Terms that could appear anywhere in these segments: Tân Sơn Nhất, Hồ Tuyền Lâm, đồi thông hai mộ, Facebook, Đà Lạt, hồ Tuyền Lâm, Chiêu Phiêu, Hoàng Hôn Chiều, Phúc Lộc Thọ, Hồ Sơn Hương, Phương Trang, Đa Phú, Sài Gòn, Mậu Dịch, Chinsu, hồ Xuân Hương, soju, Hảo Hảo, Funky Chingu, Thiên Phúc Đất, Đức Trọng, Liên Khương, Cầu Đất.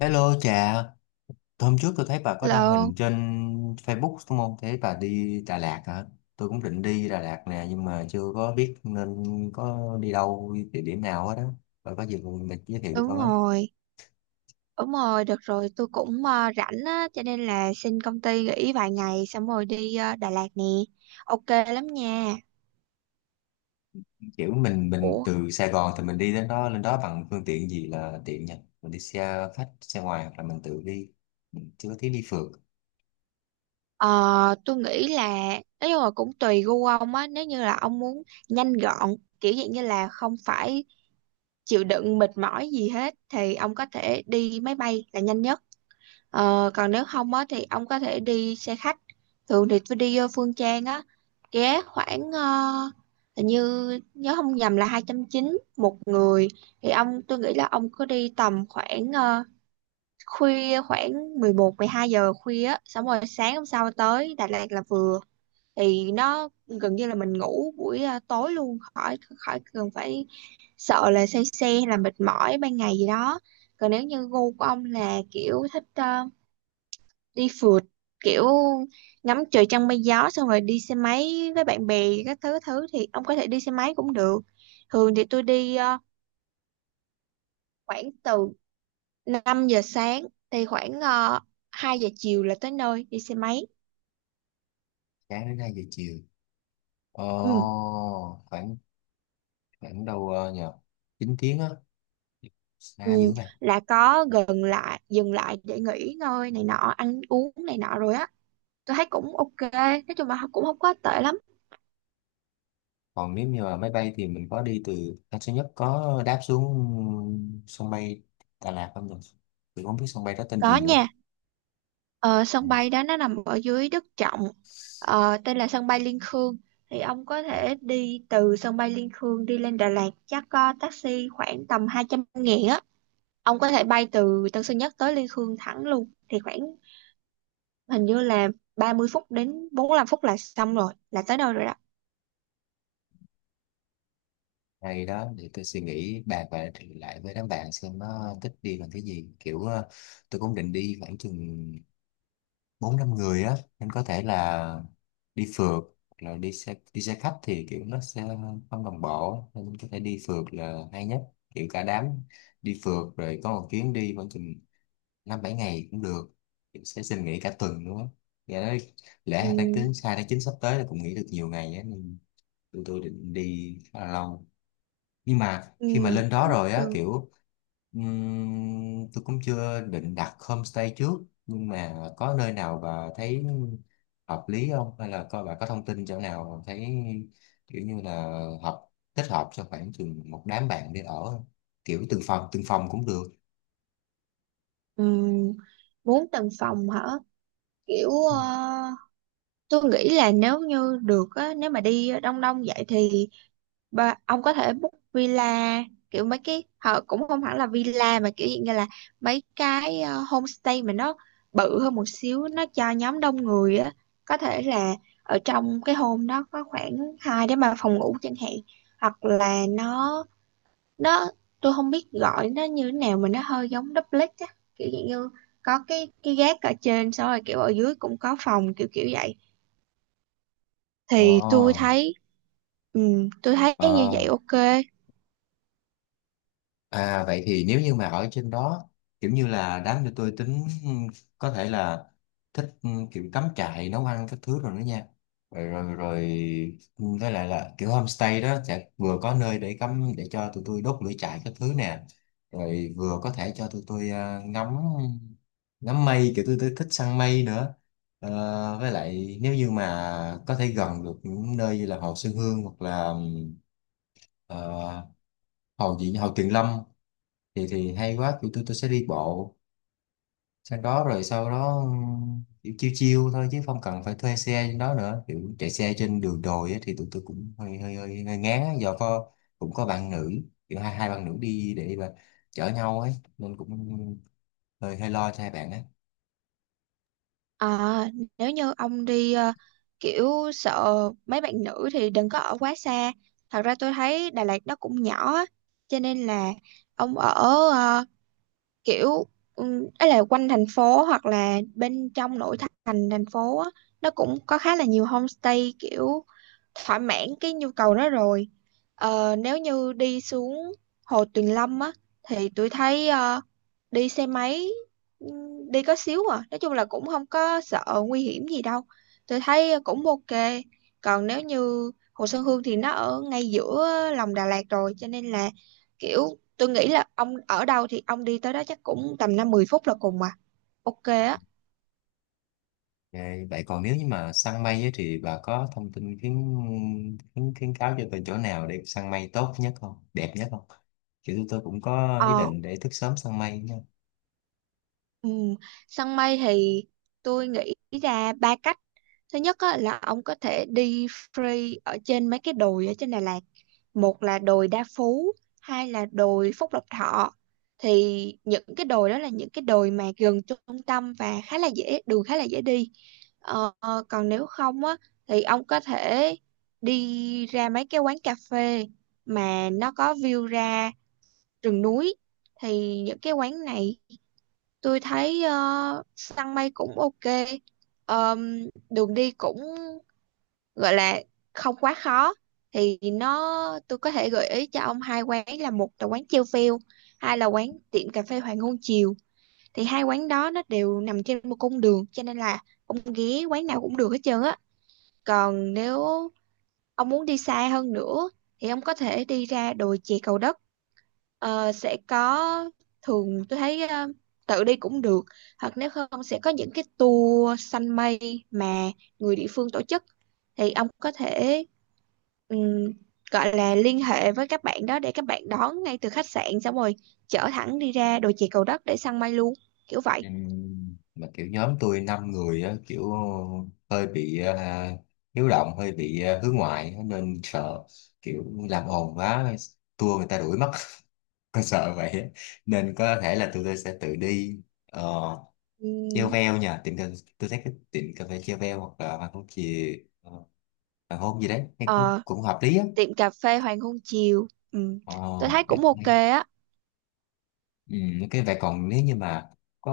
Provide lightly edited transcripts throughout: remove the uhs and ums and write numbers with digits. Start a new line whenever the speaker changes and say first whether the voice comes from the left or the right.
left: Hello chị, hôm trước tôi thấy bà có đăng
right: Lộn,
left: hình trên Facebook đúng không? Thấy bà đi Đà Lạt hả? Tôi cũng định đi Đà Lạt nè nhưng mà chưa có biết nên có đi đâu, đi địa điểm nào hết đó. Bà có gì mình giới thiệu cho
right: đúng
left: tôi với.
right: rồi, đúng rồi, được rồi, tôi cũng rảnh á, cho nên là xin công ty nghỉ vài ngày xong rồi đi Đà Lạt nè. Ok lắm nha.
left: Kiểu mình
right: Ủa,
left: từ Sài Gòn thì mình đi đến đó lên đó bằng phương tiện gì là tiện nhỉ? Mình đi xe khách, xe ngoài hoặc là mình tự đi. Mình chưa có tiếng đi phượt.
right: ờ, tôi nghĩ là, nói chung là cũng tùy gu ông á, nếu như là ông muốn nhanh gọn, kiểu dạng như là không phải chịu đựng mệt mỏi gì hết, thì ông có thể đi máy bay là nhanh nhất. Ờ, còn nếu không á thì ông có thể đi xe khách, thường thì tôi đi vô Phương Trang á, ghé khoảng hình như nhớ không nhầm là 290 một người. Thì ông, tôi nghĩ là ông cứ đi tầm khoảng khuya, khoảng 11, 12 giờ khuya á, xong rồi sáng hôm sau tới Đà Lạt là vừa, thì nó gần như là mình ngủ buổi tối luôn, khỏi khỏi cần phải sợ là say xe hay là mệt mỏi ban ngày gì đó. Còn nếu như gu của ông là kiểu thích đi phượt, kiểu ngắm trời trăng mây gió xong rồi đi xe máy với bạn bè các thứ thứ thì ông có thể đi xe máy cũng được. Thường thì tôi đi khoảng từ 5 giờ sáng thì khoảng 2 giờ chiều là tới nơi, đi xe máy.
left: Sáng đến 2 giờ chiều.
right: Ừ,
left: Ồ, khoảng khoảng đâu nhờ 9 tiếng á. Xa
right: ừ,
left: dữ vậy.
right: là có gần lại dừng lại để nghỉ ngơi này nọ, ăn uống này nọ rồi á, tôi thấy cũng ok, nói chung là cũng không có tệ lắm.
left: Còn nếu như mà máy bay thì mình có đi từ Tân Sơn Nhất có đáp xuống sân bay Đà Lạt không được, mình không biết sân bay đó tên
right: Có
left: gì nữa.
right: nha. Ờ,
left: Ừ.
right: sân bay đó nó nằm ở dưới Đức Trọng, ờ, tên là sân bay Liên Khương. Thì ông có
left: À,
right: thể đi từ sân bay Liên Khương đi lên Đà Lạt, chắc có taxi khoảng tầm 200.000 á. Ông có thể bay từ Tân Sơn Nhất tới Liên Khương thẳng luôn thì khoảng, hình như là 30 phút đến 45 phút là xong rồi, là tới đâu rồi đó.
left: hay đó, để tôi suy nghĩ bàn và thì lại với đám bạn xem nó thích đi bằng cái gì, kiểu tôi cũng định đi khoảng chừng bốn năm người á nên có thể là đi phượt hoặc là đi xe khách thì kiểu nó sẽ không đồng bộ, nên có thể đi phượt là hay nhất, kiểu cả đám đi phượt rồi có một chuyến đi khoảng chừng năm bảy ngày cũng được. Em sẽ xin nghỉ cả tuần nữa. Dạ nói lễ hai tháng
right: Ừm,
left: chín hai tháng chín sắp tới là cũng nghỉ được nhiều ngày á, nên tụi tôi định đi khá là lâu, nhưng mà khi mà
right: ừm,
left: lên đó
right: cũng
left: rồi á
right: được.
left: kiểu tôi cũng chưa định đặt homestay trước, nhưng mà có nơi nào bà thấy hợp lý không, hay là coi bà có thông tin chỗ nào mà thấy kiểu như là hợp thích hợp cho khoảng chừng một đám bạn đi ở không? Kiểu từng phòng cũng được.
right: Ừm, bốn tầng phòng hả, kiểu tôi nghĩ là nếu như được á, nếu mà đi đông đông vậy thì, Ba, ông có thể book villa, kiểu mấy cái họ cũng không hẳn là villa mà kiểu dạng như là mấy cái homestay mà nó bự hơn một xíu, nó cho nhóm đông người á. Có thể là ở trong cái home đó có khoảng 2 đến 3 phòng ngủ chẳng hạn, hoặc là nó tôi không biết gọi nó như thế nào, mà nó hơi giống duplex á, kiểu dạng như có cái gác ở trên xong rồi kiểu ở dưới cũng có phòng, kiểu kiểu vậy. Thì tôi
left: Ồ,
right: thấy, ừ, tôi thấy như vậy
left: ờ.
right: ok.
left: À vậy thì nếu như mà ở trên đó kiểu như là đám cho tôi tính ừ, có thể là thích ừ, kiểu cắm trại nấu ăn các thứ rồi đó nha. Rồi rồi, rồi ừ, với lại là kiểu homestay đó sẽ vừa có nơi để cắm để cho tụi tôi đốt lửa trại các thứ nè, rồi vừa có thể cho tụi tôi ngắm ngắm mây, kiểu tôi thích săn mây nữa. Ờ, với lại nếu như mà có thể gần được những nơi như là hồ Xuân Hương hoặc là ừ, ờ, hồ gì nhỉ? Hồ Tuyền Lâm thì hay quá, tụi tôi sẽ đi bộ sang đó, rồi sau đó kiểu chiêu chiêu thôi chứ không cần phải thuê xe trên đó nữa, kiểu chạy xe trên đường đồi á, thì tụi tôi cũng hơi ngán á, do có cũng có bạn nữ, kiểu hai hai bạn nữ đi để mà chở nhau ấy, nên cũng hơi hơi lo cho hai bạn ấy.
right: À, nếu như ông đi kiểu sợ mấy bạn nữ thì đừng có ở quá xa. Thật ra tôi thấy Đà Lạt nó cũng nhỏ á, cho nên là ông ở ờ, kiểu ấy là quanh thành phố hoặc là bên trong nội thành thành phố á, nó cũng có khá là nhiều homestay kiểu thỏa mãn cái nhu cầu đó rồi. Ờ, nếu như đi xuống Hồ Tuyền Lâm á thì tôi thấy đi xe máy đi có xíu à, nói chung là cũng không có sợ nguy hiểm gì đâu, tôi thấy cũng ok. Còn nếu như Hồ Sơn Hương thì nó ở ngay giữa lòng Đà Lạt rồi, cho nên là kiểu tôi nghĩ là ông ở đâu thì ông đi tới đó chắc cũng tầm 5, 10 phút là cùng mà, ok á.
left: Vậy vậy còn nếu như mà săn mây ấy, thì bà có thông tin khuyến, khuyến khuyến cáo cho tôi chỗ nào để săn mây tốt nhất không, đẹp nhất không? Kiểu tụi tôi cũng có ý
right: Ờ,
left: định để thức sớm săn mây.
right: ừ, săn mây thì tôi nghĩ ra ba cách. Thứ nhất á, là ông có thể đi free ở trên mấy cái đồi ở trên Đà Lạt. Một là đồi Đa Phú, hai là đồi Phúc Lộc Thọ. Thì những cái đồi đó là những cái đồi mà gần trung tâm và khá là dễ, đường khá là dễ đi. Ờ, còn nếu không á, thì ông có thể đi ra mấy cái quán cà phê mà nó có view ra rừng núi. Thì những cái quán này tôi thấy săn mây cũng ok. Ờm, đường đi cũng gọi là không quá khó, thì tôi có thể gợi ý cho ông hai quán, là một là quán Chiêu Phiêu, hai là quán tiệm cà phê Hoàng Hôn Chiều. Thì hai quán đó nó đều nằm trên một cung đường, cho nên là ông ghé quán nào cũng được hết trơn á. Còn nếu ông muốn đi xa hơn nữa thì ông có thể đi ra đồi chè Cầu Đất. Ờ, sẽ có, thường tôi thấy tự đi cũng được, hoặc nếu không sẽ có những cái tour săn mây mà người địa phương tổ chức. Thì ông có thể ừm, gọi là liên hệ với các bạn đó để các bạn đón ngay từ khách sạn xong rồi chở thẳng đi ra đồi chè Cầu Đất để săn mây luôn, kiểu vậy.
left: Ừ, mà kiểu nhóm tôi năm người á, kiểu hơi bị à, hiếu động, hơi bị à, hướng ngoại á, nên sợ kiểu làm ồn quá, tua người ta đuổi mất. Tôi sợ vậy á. Nên có thể là tụi tôi sẽ tự đi ờ, treo
right: Ừm,
left: veo nha. Tôi thấy cái tiệm cà phê treo veo hoặc là hoàng hôn chì, ờ, hoàng hôn gì đấy nghe cũng,
right: ờ,
left: cũng hợp lý á.
right: tiệm cà phê Hoàng Hôn Chiều. Ừm,
left: Ờ,
right: tôi thấy cũng ok á.
left: ừ, cái vậy còn nếu như mà có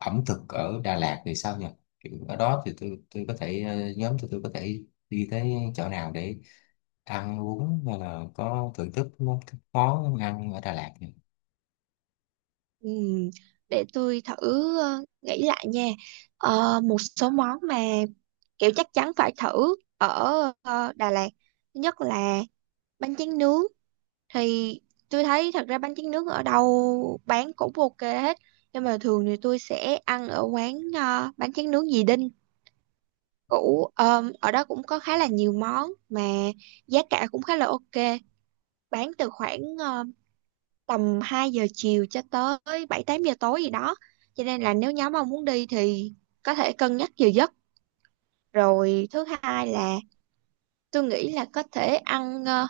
left: ẩm thực ở Đà Lạt thì sao nhỉ? Kiểu ở đó thì tôi có thể nhóm tụi tôi có thể đi tới chỗ nào để ăn uống, hay là có thưởng thức món món ăn ở Đà Lạt nhỉ?
right: Ừm, để tôi thử nghĩ lại nha. Ờ, một số món mà kiểu chắc chắn phải thử ở Đà Lạt, thứ nhất là bánh tráng nướng. Thì tôi thấy thật ra bánh tráng nướng ở đâu bán cũng ok hết, nhưng mà thường thì tôi sẽ ăn ở quán bánh tráng nướng dì Đinh cũ. Ở đó cũng có khá là nhiều món mà giá cả cũng khá là ok, bán từ khoảng tầm 2 giờ chiều cho tới 7, 8 giờ tối gì đó, cho nên là nếu nhóm ông muốn đi thì có thể cân nhắc giờ giấc. Rồi thứ hai là tôi nghĩ là có thể ăn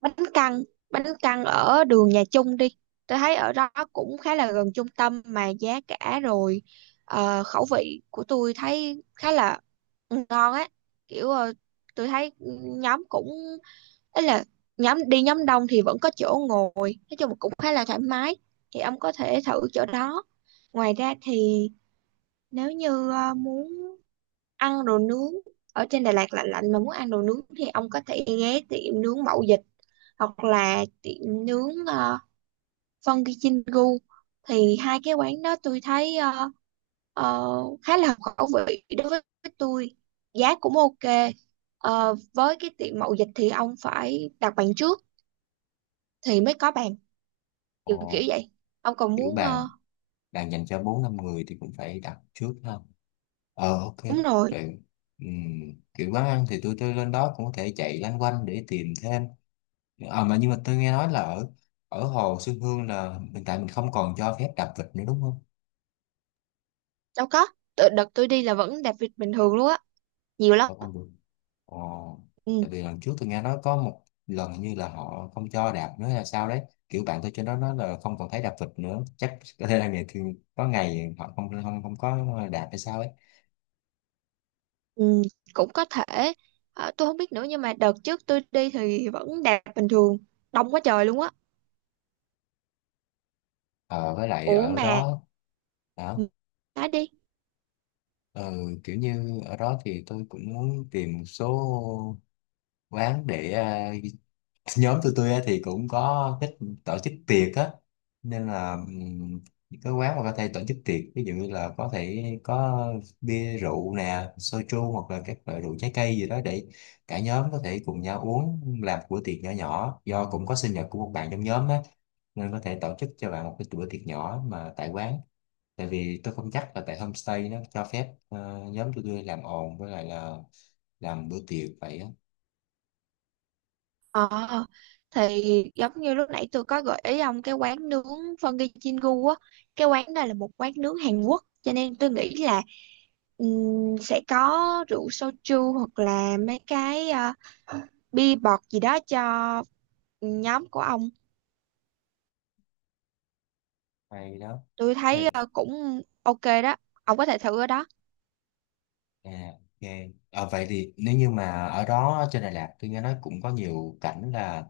right: bánh căn, bánh căn ở đường nhà Chung đi. Tôi thấy ở đó cũng khá là gần trung tâm, mà giá cả rồi khẩu vị của tôi thấy khá là ngon á, kiểu tôi thấy nhóm cũng ấy là nhóm đi nhóm đông thì vẫn có chỗ ngồi, nói chung là cũng khá là thoải mái, thì ông có thể thử chỗ đó. Ngoài ra thì nếu như muốn ăn đồ nướng ở trên Đà Lạt lạnh lạnh mà muốn ăn đồ nướng, thì ông có thể ghé tiệm nướng Mậu Dịch, hoặc là tiệm nướng Funky Chingu. Thì hai cái quán đó tôi thấy khá là hợp khẩu vị đối với tôi, giá cũng ok. Ờ, với cái tiệm Mậu Dịch thì ông phải đặt bàn trước thì mới có bàn, kiểu kiểu
left: Ồ,
right: vậy. Ông còn
left: kiểu
right: muốn
left: bà đang dành cho bốn năm người thì cũng phải đặt trước ha. Ờ ok.
right: đúng rồi.
left: Vậy, ừm, kiểu quán ăn thì tôi lên đó cũng có thể chạy loanh quanh để tìm thêm. Ờ mà nhưng mà tôi nghe nói là ở ở Hồ Xuân Hương là hiện tại mình không còn cho phép đạp vịt nữa, đúng không?
right: Đâu có. Tự- đợt tôi đi là vẫn đặt vịt bình thường luôn á, nhiều lắm.
left: Vẫn không được. Ồ,
right: Ừ.
left: tại vì lần trước tôi nghe nói có một lần hình như là họ không cho đạp nữa là sao đấy. Kiểu bạn tôi trên đó nói là không còn thấy đạp vịt nữa. Chắc có thể là ngày thường có ngày họ không không không có đạp hay sao ấy.
right: Ừ, cũng có thể. Ờ, tôi không biết nữa, nhưng mà đợt trước tôi đi thì vẫn đạt bình thường, đông quá trời luôn á.
left: Ờ với lại
right: Ủa
left: ở
right: mà,
left: đó đó
right: nói đi.
left: Ờ, kiểu như ở đó thì tôi cũng muốn tìm một số quán để à, nhóm tụi tôi á thì cũng có thích tổ chức tiệc á, nên là những cái quán mà có thể tổ chức tiệc, ví dụ như là có thể có bia rượu nè, soju hoặc là các loại rượu trái cây gì đó để cả nhóm có thể cùng nhau uống, làm một bữa tiệc nhỏ nhỏ, do cũng có sinh nhật của một bạn trong nhóm á, nên có thể tổ chức cho bạn một cái bữa tiệc nhỏ mà tại quán, tại vì tôi không chắc là tại homestay nó cho phép nhóm tụi tôi làm ồn với lại là làm bữa tiệc vậy á.
right: Ờ, thì giống như lúc nãy tôi có gợi ý ông cái quán nướng Funky Chingu á, cái quán này là một quán nướng Hàn Quốc cho nên tôi nghĩ là sẽ có rượu soju hoặc là mấy cái bia bọt gì đó cho nhóm của ông.
left: Hay đó.
right: Tôi thấy
left: Ê,
right: cũng ok đó, ông có thể thử ở đó.
left: à, ok. Ờ, vậy thì nếu như mà ở đó trên Đà Lạt, tôi nghe nói cũng có nhiều cảnh là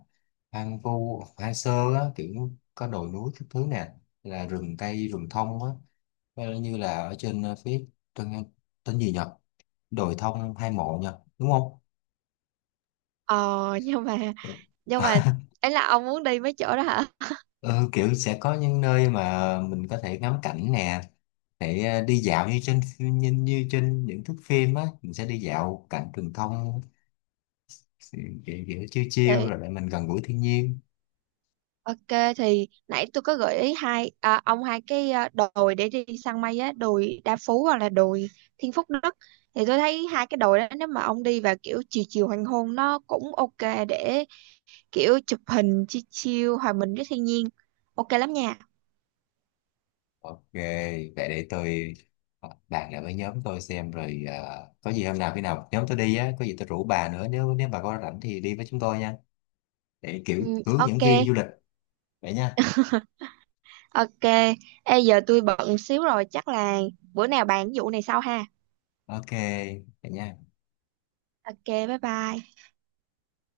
left: hoang vu hoang sơ á, kiểu có đồi núi các thứ nè, là rừng cây rừng thông á. Ờ, như là ở trên ờ, phía tôi nghe tên gì nhỉ, đồi thông hai mộ nhỉ, đúng
right: Ờ. nhưng mà nhưng
left: không?
right: mà ấy là ông muốn đi mấy chỗ đó hả?
left: Ừ, kiểu sẽ có những nơi mà mình có thể ngắm cảnh nè, để ờ, đi dạo như trên như, như trên những thước phim á, mình sẽ đi dạo cảnh rừng thông, kiểu, kiểu chiêu chiêu
right: Thì
left: rồi để mình gần gũi thiên nhiên.
right: ok, thì nãy tôi có gợi ý ông hai cái đồi để đi săn mây á, đồi Đa Phú hoặc là đồi Thiên Phúc Đất. Thì tôi thấy hai cái đồi đó, nếu mà ông đi vào kiểu chiều chiều hoàng hôn nó cũng ok, để kiểu chụp hình chill chill hòa mình với thiên nhiên, ok lắm nha.
left: Ok, vậy để tôi bàn lại với nhóm tôi xem, rồi có gì hôm nào khi nào nhóm tôi đi á, có gì tôi rủ bà nữa, nếu nếu bà có rảnh thì đi với chúng tôi nha. Để kiểu
right: Ừ,
left: hướng dẫn
right: ok.
left: viên du lịch vậy nha.
right: Ok. Ê, giờ tôi bận xíu rồi, chắc là bữa nào bàn cái vụ này sau ha.
left: Ok, vậy nha.
right: Ok, bye bye.